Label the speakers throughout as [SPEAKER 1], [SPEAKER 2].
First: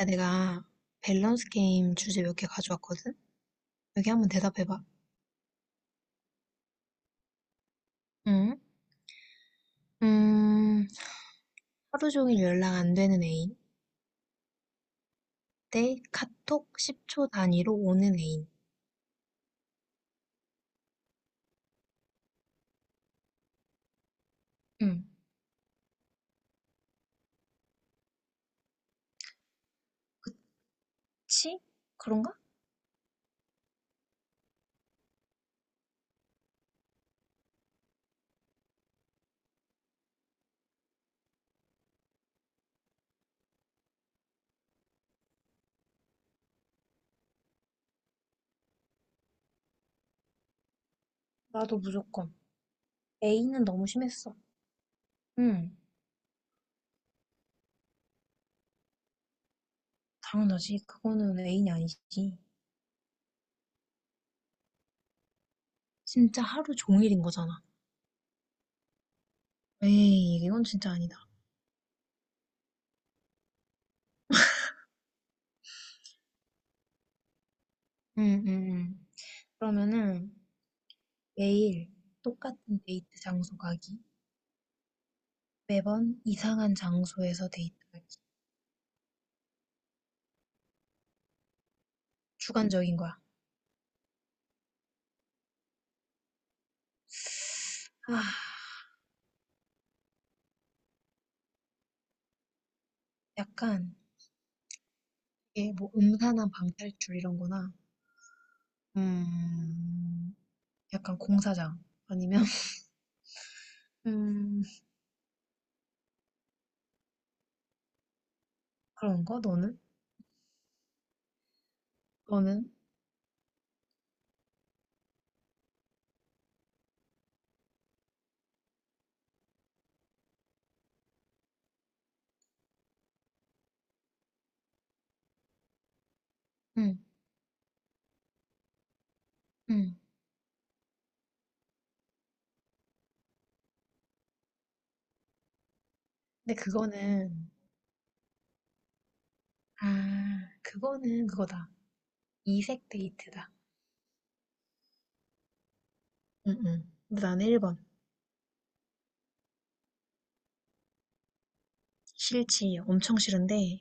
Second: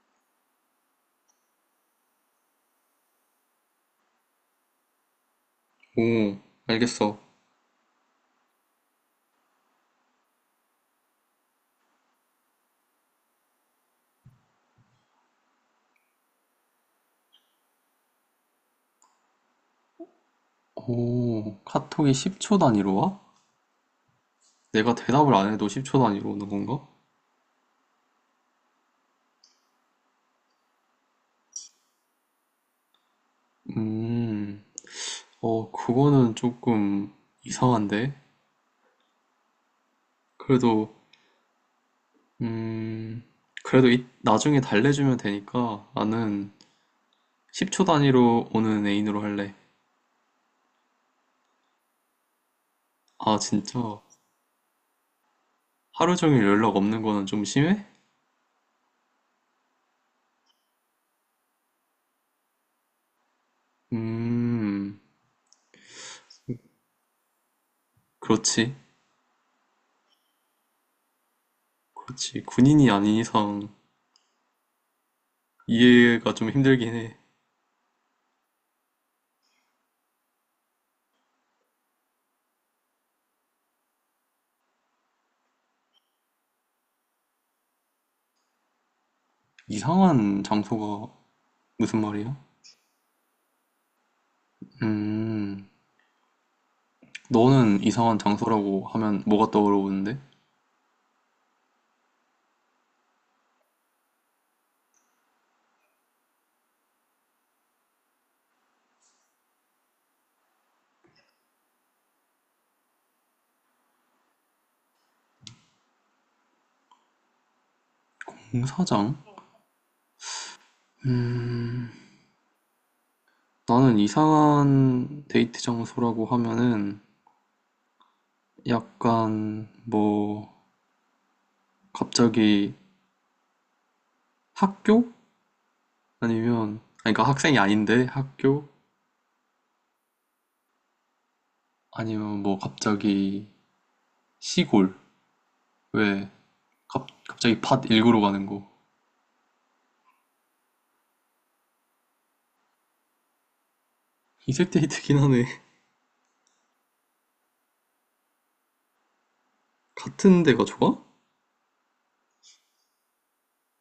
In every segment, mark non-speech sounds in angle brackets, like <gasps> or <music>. [SPEAKER 1] 야, 내가 밸런스 게임 주제 몇 개 가져왔거든? 여기 한번 대답해봐.
[SPEAKER 2] 오, 알겠어.
[SPEAKER 1] 응? 음, 하루 종일 연락 안 되는 애인 대 카톡 10초 단위로 오는 애인.
[SPEAKER 2] 오, 카톡이 10초 단위로 와? 내가
[SPEAKER 1] 응.
[SPEAKER 2] 대답을 안 해도 10초 단위로 오는 건가?
[SPEAKER 1] 치? 그런가?
[SPEAKER 2] 음, 그거는 조금 이상한데? 그래도, 음, 나중에 달래주면 되니까 나는 10초 단위로 오는 애인으로 할래.
[SPEAKER 1] 나도 무조건.
[SPEAKER 2] 아,
[SPEAKER 1] 애인은
[SPEAKER 2] 진짜?
[SPEAKER 1] 너무 심했어. 응.
[SPEAKER 2] 하루 종일 연락 없는 거는 좀 심해?
[SPEAKER 1] 당연하지. 그거는 애인이 아니지.
[SPEAKER 2] 음.
[SPEAKER 1] 진짜 하루 종일인 거잖아.
[SPEAKER 2] 그렇지.
[SPEAKER 1] 에이, 이건 진짜 아니다.
[SPEAKER 2] 그렇지. 군인이 아닌 이상 이해가 좀 힘들긴 해.
[SPEAKER 1] 응, 응, 응. 그러면은 매일 똑같은 데이트 장소 가기. 매번 이상한 장소에서 데이트가
[SPEAKER 2] 이상한 장소가 무슨 말이야?
[SPEAKER 1] 주관적인 거야.
[SPEAKER 2] 음, 너는 이상한
[SPEAKER 1] 아,
[SPEAKER 2] 장소라고 하면 뭐가 떠오르는데?
[SPEAKER 1] 약간 이게 뭐 음산한 방탈출 이런 거나 음, 약간 공사장 아니면 <laughs> 음,
[SPEAKER 2] 공사장?
[SPEAKER 1] 그런 거 너는? 너는?
[SPEAKER 2] 나는 이상한 데이트 장소라고 하면은 약간 뭐 갑자기 학교? 아니면
[SPEAKER 1] 응,
[SPEAKER 2] 아니 그러니까 학생이 아닌데 학교?
[SPEAKER 1] 응.
[SPEAKER 2] 아니면 뭐 갑자기 시골? 왜
[SPEAKER 1] 근데 그거는
[SPEAKER 2] 갑자기 밭 일구러 가는 거?
[SPEAKER 1] 아, 그거는 그거다. 이색 데이트다.
[SPEAKER 2] 이색 데이트긴 하네.
[SPEAKER 1] 응, 응. 근데 나는 1번.
[SPEAKER 2] <laughs> 같은 데가 좋아?
[SPEAKER 1] 싫지. 엄청 싫은데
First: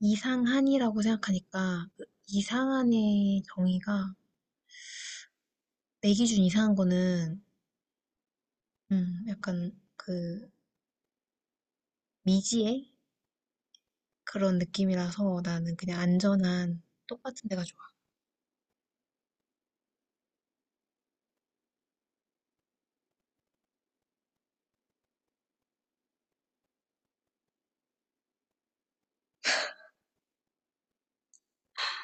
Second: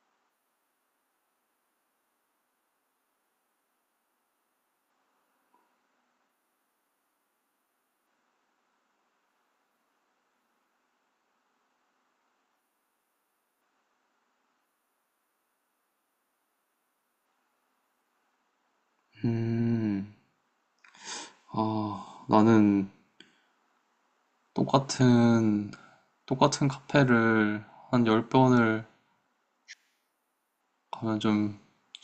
[SPEAKER 1] 이상한이라고 생각하니까 그 이상한의 정의가 내 기준 이상한 거는 약간 그 미지의 그런 느낌이라서 나는 그냥 안전한 똑같은 데가 좋아.
[SPEAKER 2] 음, 아, 나는 똑같은 똑같은 카페를 한 10번을 가면 좀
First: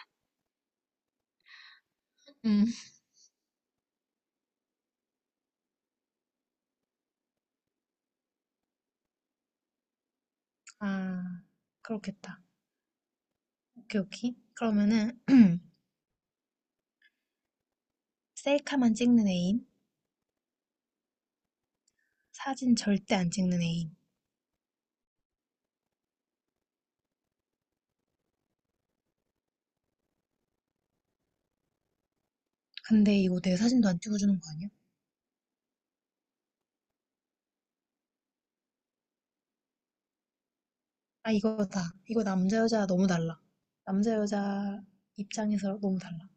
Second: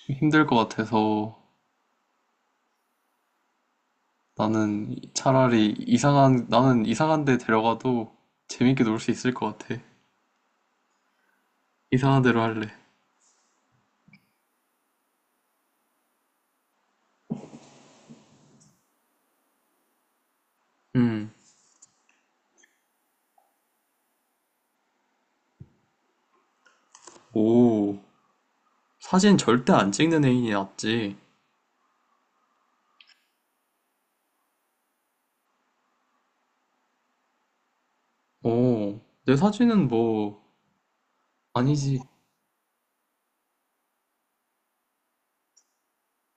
[SPEAKER 2] 힘들 것 같아서
[SPEAKER 1] 음.
[SPEAKER 2] 나는 차라리 나는 이상한 데 데려가도 재밌게 놀 수 있을 것 같아.
[SPEAKER 1] 아,
[SPEAKER 2] 이상한 데로
[SPEAKER 1] 그렇겠다.
[SPEAKER 2] 할래.
[SPEAKER 1] 오케이, 오케이. 그러면은 <clears throat> 셀카만 찍는 애인,
[SPEAKER 2] 음.
[SPEAKER 1] 사진 절대 안 찍는 애인.
[SPEAKER 2] 오. 사진 절대 안 찍는 애인이 낫지.
[SPEAKER 1] 근데 이거 내 사진도 안 찍어주는 거 아니야?
[SPEAKER 2] 오. 내 사진은 뭐,
[SPEAKER 1] 아, 이거다.
[SPEAKER 2] 아니지.
[SPEAKER 1] 이거 남자 여자 너무 달라. 남자 여자 입장에서 너무 달라.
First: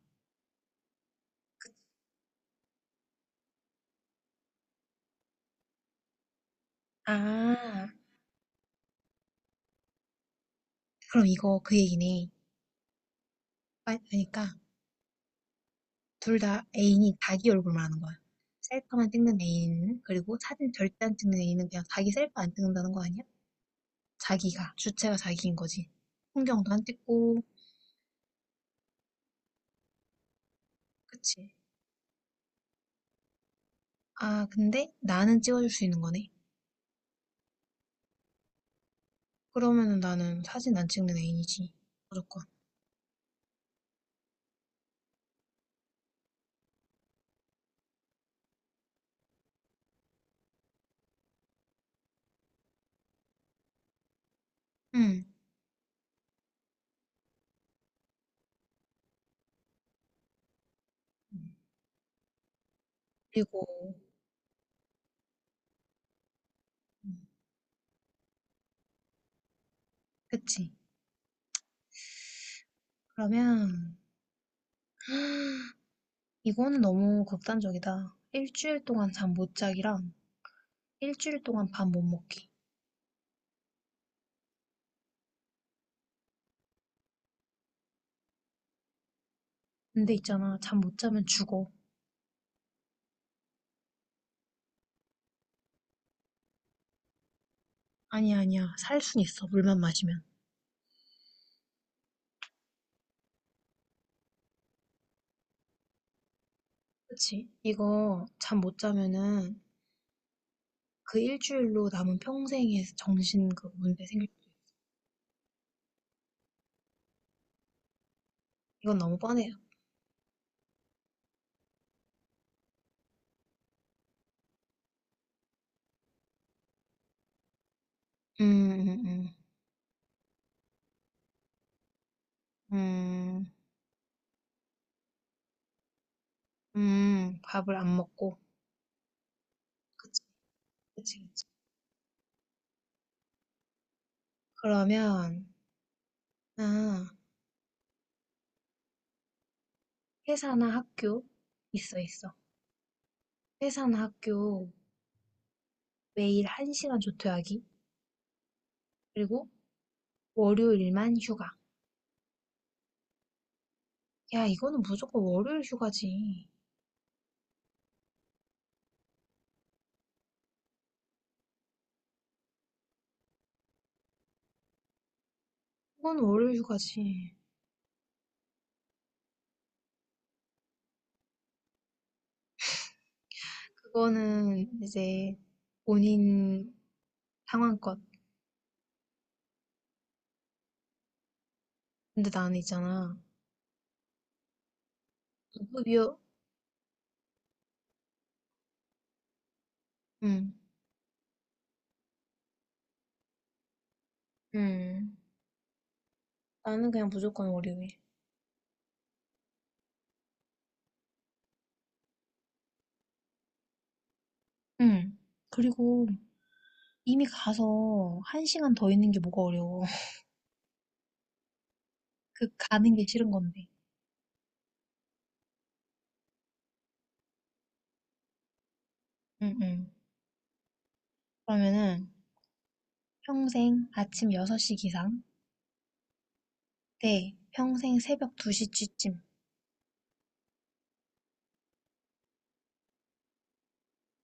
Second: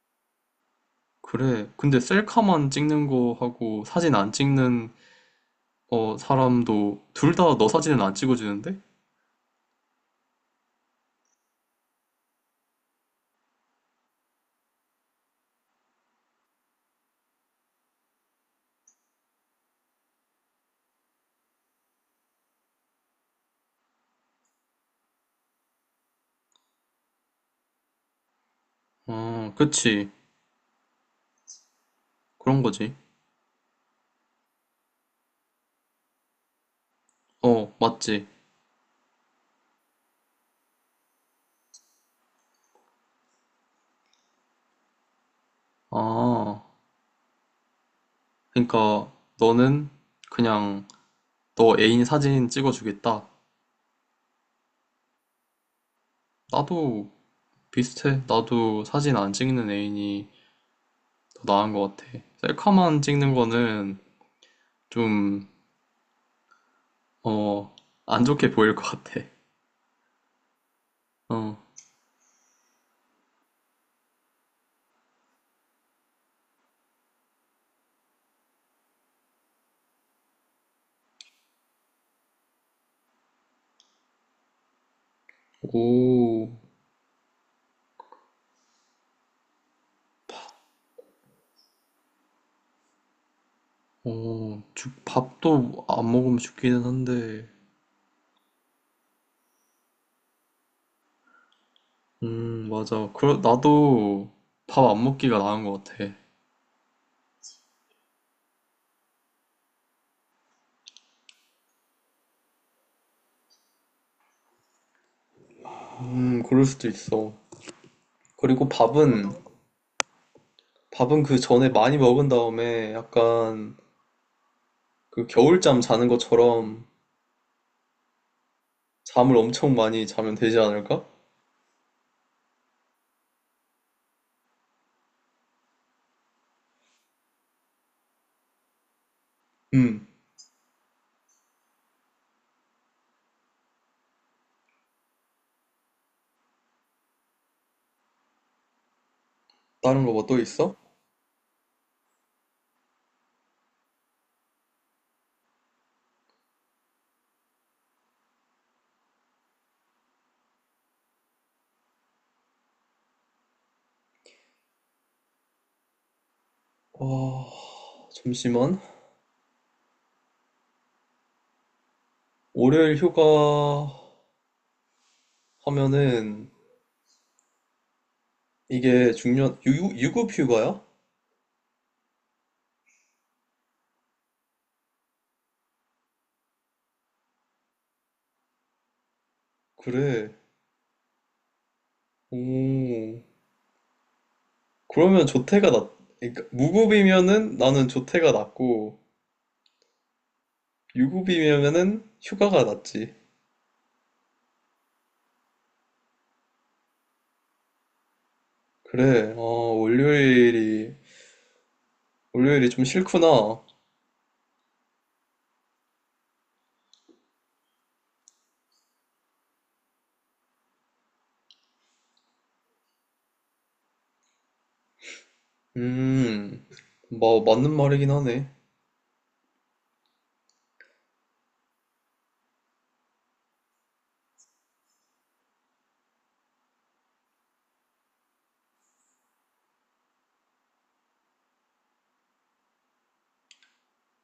[SPEAKER 2] 그래. 근데 셀카만 찍는 거 하고 사진 안 찍는 어, 사람도 둘 다 너
[SPEAKER 1] 아,
[SPEAKER 2] 사진은 안 찍어주는데?
[SPEAKER 1] 그럼 이거 그 얘기네. 아, 그러니까 둘 다 애인이 자기 얼굴만 하는 거야. 셀카만 찍는 애인, 그리고 사진 절대 안 찍는 애인은 그냥 자기 셀카 안 찍는다는 거 아니야? 자기가, 주체가 자기인 거지. 풍경도 안 찍고,
[SPEAKER 2] 어, 그치.
[SPEAKER 1] 그치.
[SPEAKER 2] 그런 거지.
[SPEAKER 1] 아, 근데 나는 찍어줄 수 있는 거네.
[SPEAKER 2] 어, 맞지.
[SPEAKER 1] 그러면은 나는 사진 안 찍는 애인이지. 무조건.
[SPEAKER 2] 아, 그러니까 너는 그냥 너 애인 사진 찍어주겠다.
[SPEAKER 1] 응.
[SPEAKER 2] 나도 비슷해. 나도 사진 안 찍는 애인이 더 나은 것 같아. 셀카만 찍는
[SPEAKER 1] 그리고,
[SPEAKER 2] 거는 좀,
[SPEAKER 1] 음,
[SPEAKER 2] 어, 안 좋게 보일 것 같아.
[SPEAKER 1] 그치.
[SPEAKER 2] 어.
[SPEAKER 1] 그러면, <gasps> 이거는 너무 극단적이다. 일주일 동안 잠 못 자기랑 일주일 동안 밥 못 먹기.
[SPEAKER 2] 오,
[SPEAKER 1] 근데 있잖아, 잠 못 자면 죽어.
[SPEAKER 2] 밥도 안 먹으면 죽기는 한데,
[SPEAKER 1] 아니야, 아니야. 살 순 있어. 물만 마시면.
[SPEAKER 2] 맞아. 나도 밥 안 먹기가 나은 것 같아.
[SPEAKER 1] 그치? 이거 잠 못 자면은 그 일주일로 남은 평생의 정신 그 문제 생길.
[SPEAKER 2] 그럴 수도 있어. 그리고
[SPEAKER 1] 이건 너무 뻔해요.
[SPEAKER 2] 밥은 그 전에 많이 먹은 다음에 약간 그 겨울잠 자는 것처럼
[SPEAKER 1] 음, 음, 음,
[SPEAKER 2] 잠을 엄청 많이 자면 되지 않을까?
[SPEAKER 1] 음, 밥을 안 먹고.
[SPEAKER 2] 음,
[SPEAKER 1] 그치, 그치, 그치. 그러면, 아,
[SPEAKER 2] 다른 거 뭐 또
[SPEAKER 1] 회사나
[SPEAKER 2] 있어?
[SPEAKER 1] 학교 있어, 있어. 회사나 학교 매일 1시간 조퇴하기. 그리고 월요일만 휴가. 야, 이거는 무조건 월요일 휴가지.
[SPEAKER 2] 와, 잠시만. 월요일 휴가
[SPEAKER 1] 이건
[SPEAKER 2] 하면은
[SPEAKER 1] 월요일 휴가지.
[SPEAKER 2] 이게 유급 휴가야?
[SPEAKER 1] 그거는 이제 본인 상황껏.
[SPEAKER 2] 그래.
[SPEAKER 1] 근데 나는 있잖아.
[SPEAKER 2] 오, 그러면 조퇴가 낫,
[SPEAKER 1] 무급이요.
[SPEAKER 2] 그러니까 무급이면은 나는 조퇴가 낫고,
[SPEAKER 1] 응,
[SPEAKER 2] 유급이면은 휴가가 낫지.
[SPEAKER 1] 음, 나는 그냥 무조건 월요일.
[SPEAKER 2] 그래, 아... 월요일이, 월요일이 좀 싫구나.
[SPEAKER 1] 응. 그리고 이미 가서 1시간 더 있는 게 뭐가 어려워. <laughs> 그 가는 게 싫은 건데.
[SPEAKER 2] 음, 뭐, 맞는 말이긴 하네.
[SPEAKER 1] 응, 응. 그러면은 평생 아침 6시 기상 대 평생 새벽 2시쯤.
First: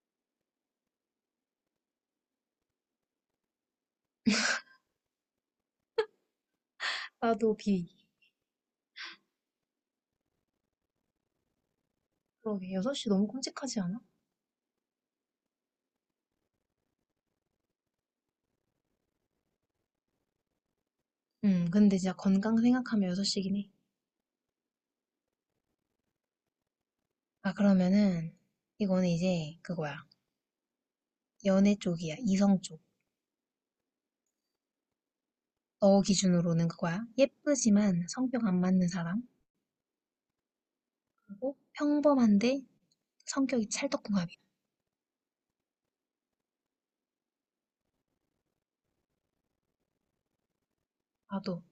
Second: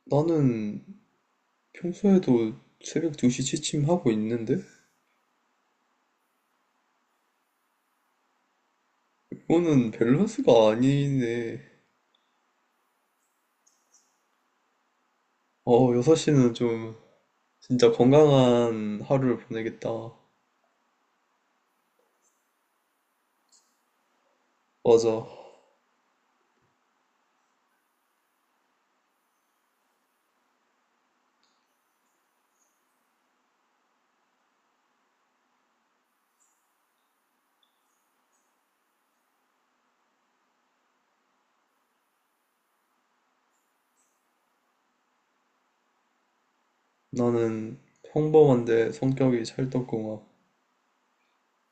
[SPEAKER 2] 나는 평소에도 새벽 2시 취침하고 있는데?
[SPEAKER 1] 나도 B.
[SPEAKER 2] 이거는 밸런스가 아니네.
[SPEAKER 1] 그러게, 6시 너무 끔찍하지 않아?
[SPEAKER 2] 어, 6시는 좀 진짜 건강한 하루를 보내겠다.
[SPEAKER 1] 응, 근데 진짜 건강 생각하면 6시긴 해.
[SPEAKER 2] 맞아.
[SPEAKER 1] 아, 그러면은, 이거는 이제 그거야. 연애 쪽이야. 이성 쪽. 너 기준으로는 그거야. 예쁘지만 성격 안 맞는 사람. 그리고 평범한데 성격이 찰떡궁합이야.
[SPEAKER 2] 나는 평범한데 성격이 찰떡궁합.
[SPEAKER 1] 나도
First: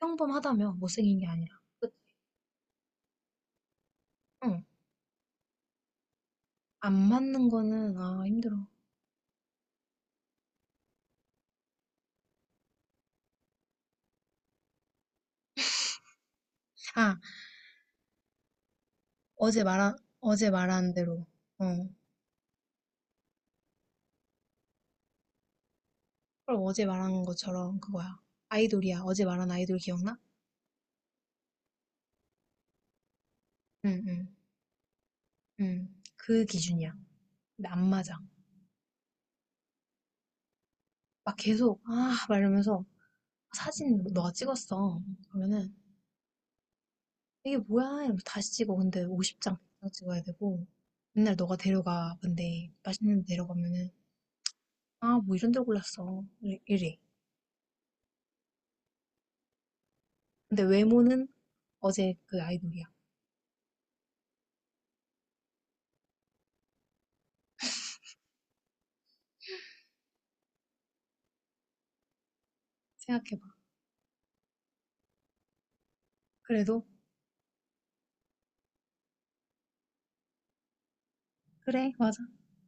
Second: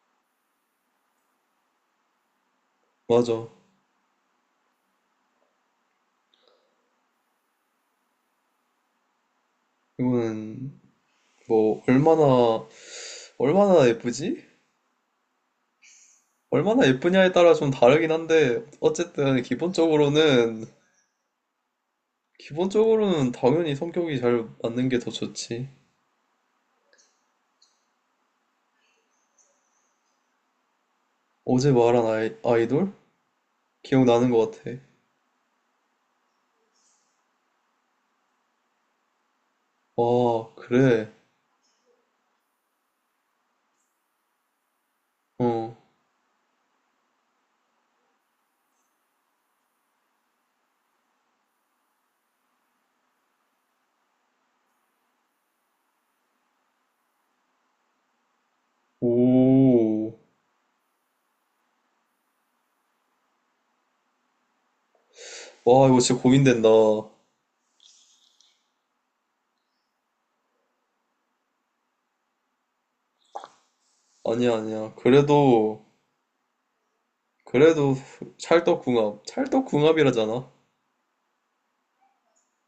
[SPEAKER 1] 평범하다며 못생긴 게 아니라. 끝.
[SPEAKER 2] 맞아.
[SPEAKER 1] 응. 안 맞는 거는, 아, 힘들어.
[SPEAKER 2] 이거는 뭐, 얼마나, 얼마나 예쁘지? 얼마나
[SPEAKER 1] 아,
[SPEAKER 2] 예쁘냐에 따라 좀 다르긴 한데, 어쨌든
[SPEAKER 1] 어제 말한, 어제
[SPEAKER 2] 기본적으로는
[SPEAKER 1] 말한 대로. 어.
[SPEAKER 2] 기본적으로는 당연히 성격이 잘 맞는 게 더 좋지.
[SPEAKER 1] 그럼 어제 말한 것처럼 그거야. 아이돌이야. 어제 말한 아이돌 기억나?
[SPEAKER 2] 어제 말한 아이돌?
[SPEAKER 1] 응,
[SPEAKER 2] 기억나는
[SPEAKER 1] 응,
[SPEAKER 2] 것 같아.
[SPEAKER 1] 응. 그 기준이야. 근데 안 맞아.
[SPEAKER 2] 아, 그래.
[SPEAKER 1] 막 계속, 아, 막 이러면서. 사진 뭐 너가 찍었어. 그러면은
[SPEAKER 2] 어.
[SPEAKER 1] 이게 뭐야? 이러면서 다시 찍어. 근데 50장, 장백 장 찍어야 되고 맨날 너가 데려가. 근데 맛있는 데 데려가면은 아, 뭐 이런 데 골랐어. 이래. 이래.
[SPEAKER 2] 오.
[SPEAKER 1] 근데 외모는 어제 그 아이돌이야.
[SPEAKER 2] 와, 이거 진짜 고민된다.
[SPEAKER 1] 생각해봐.
[SPEAKER 2] 아니야, 아니야. 그래도,
[SPEAKER 1] 그래도
[SPEAKER 2] 그래도 찰떡궁합이라잖아.
[SPEAKER 1] 그래, 맞아.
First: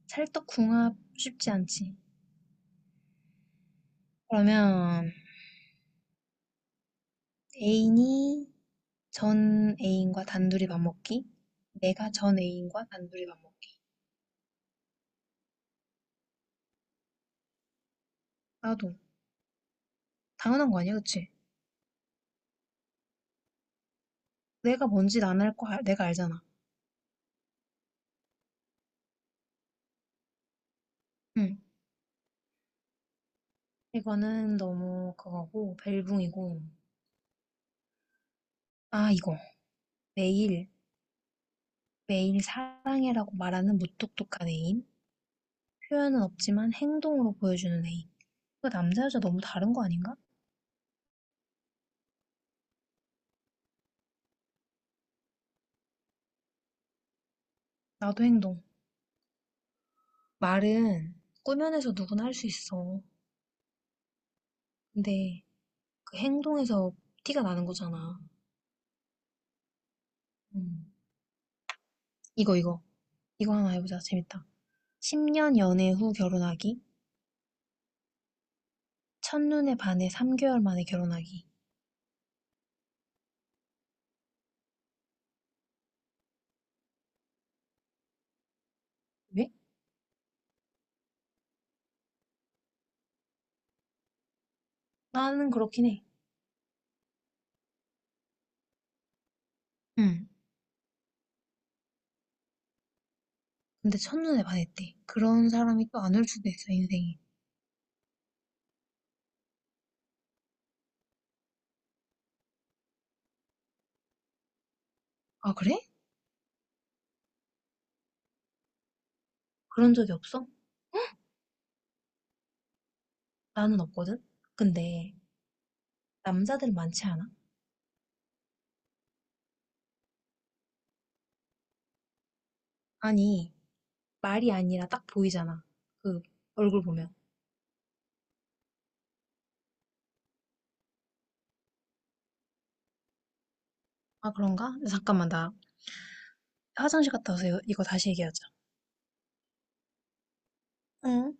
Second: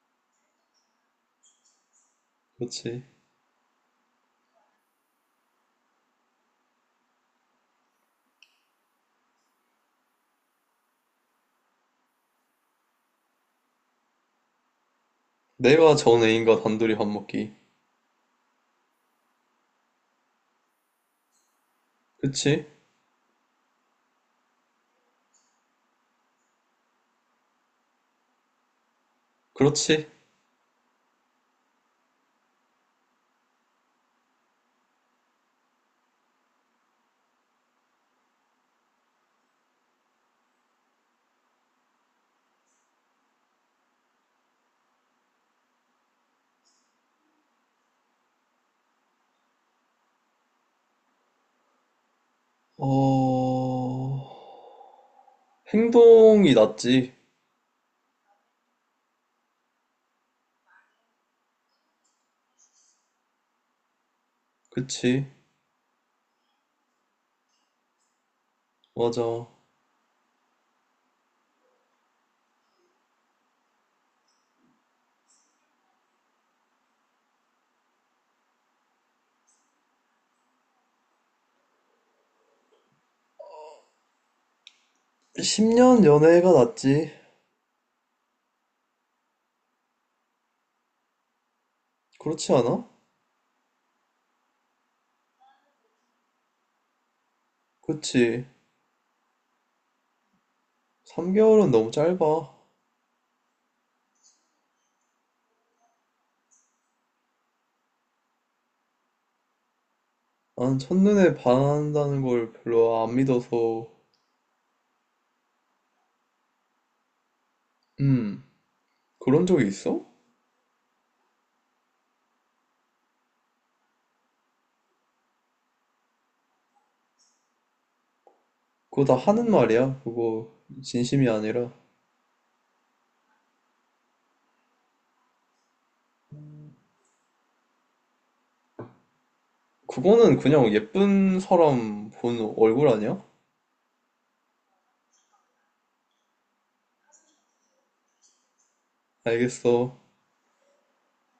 [SPEAKER 1] 찰떡궁합 쉽지 않지.
[SPEAKER 2] 그렇지.
[SPEAKER 1] 그러면 애인이 전 애인과 단둘이 밥 먹기? 내가 전 애인과 단둘이 밥 먹기.
[SPEAKER 2] 내가 전 애인과 단둘이 밥 먹기.
[SPEAKER 1] 나도 당연한 거 아니야, 그치?
[SPEAKER 2] 그치?
[SPEAKER 1] 내가 뭔지 난 알 거, 내가 알잖아.
[SPEAKER 2] 그렇지.
[SPEAKER 1] 응. 이거는 너무 그거고, 벨붕이고. 아, 이거. 매일, 매일 사랑해라고 말하는 무뚝뚝한 애인. 표현은 없지만 행동으로 보여주는 애인. 그 남자 여자 너무 다른 거 아닌가?
[SPEAKER 2] 어, 행동이 낫지.
[SPEAKER 1] 나도 행동. 말은 꾸며내서 누구나 할 수 있어.
[SPEAKER 2] 그치.
[SPEAKER 1] 근데 그 행동에서 티가 나는 거잖아.
[SPEAKER 2] 맞아.
[SPEAKER 1] 음. 이거, 이거. 이거 하나 해보자. 재밌다. 10년 연애 후 결혼하기. 첫눈에 반해 3개월 만에 결혼하기.
[SPEAKER 2] 10년 연애가 낫지.
[SPEAKER 1] 왜?
[SPEAKER 2] 그렇지 않아?
[SPEAKER 1] 나는 그렇긴 해.
[SPEAKER 2] 그치.
[SPEAKER 1] 응.
[SPEAKER 2] 3개월은 너무 짧아.
[SPEAKER 1] 근데 첫눈에 반했대. 그런 사람이 또 안 올 수도 있어, 인생이.
[SPEAKER 2] 난 첫눈에 반한다는 걸 별로 안 믿어서.
[SPEAKER 1] 아, 그래?
[SPEAKER 2] 음, 그런 적이
[SPEAKER 1] 그런
[SPEAKER 2] 있어?
[SPEAKER 1] 적이 없어? 나는 없거든? 근데 남자들 많지 않아?
[SPEAKER 2] 그거 다 하는 말이야, 그거 진심이 아니라.
[SPEAKER 1] 아니, 말이 아니라 딱 보이잖아. 그 얼굴 보면.
[SPEAKER 2] 그거는 그냥 예쁜 사람 본 얼굴 아니야?
[SPEAKER 1] 아, 그런가? 잠깐만, 나 화장실 갔다 와서 이거, 이거 다시 얘기하자.
[SPEAKER 2] 알겠어.
[SPEAKER 1] 응.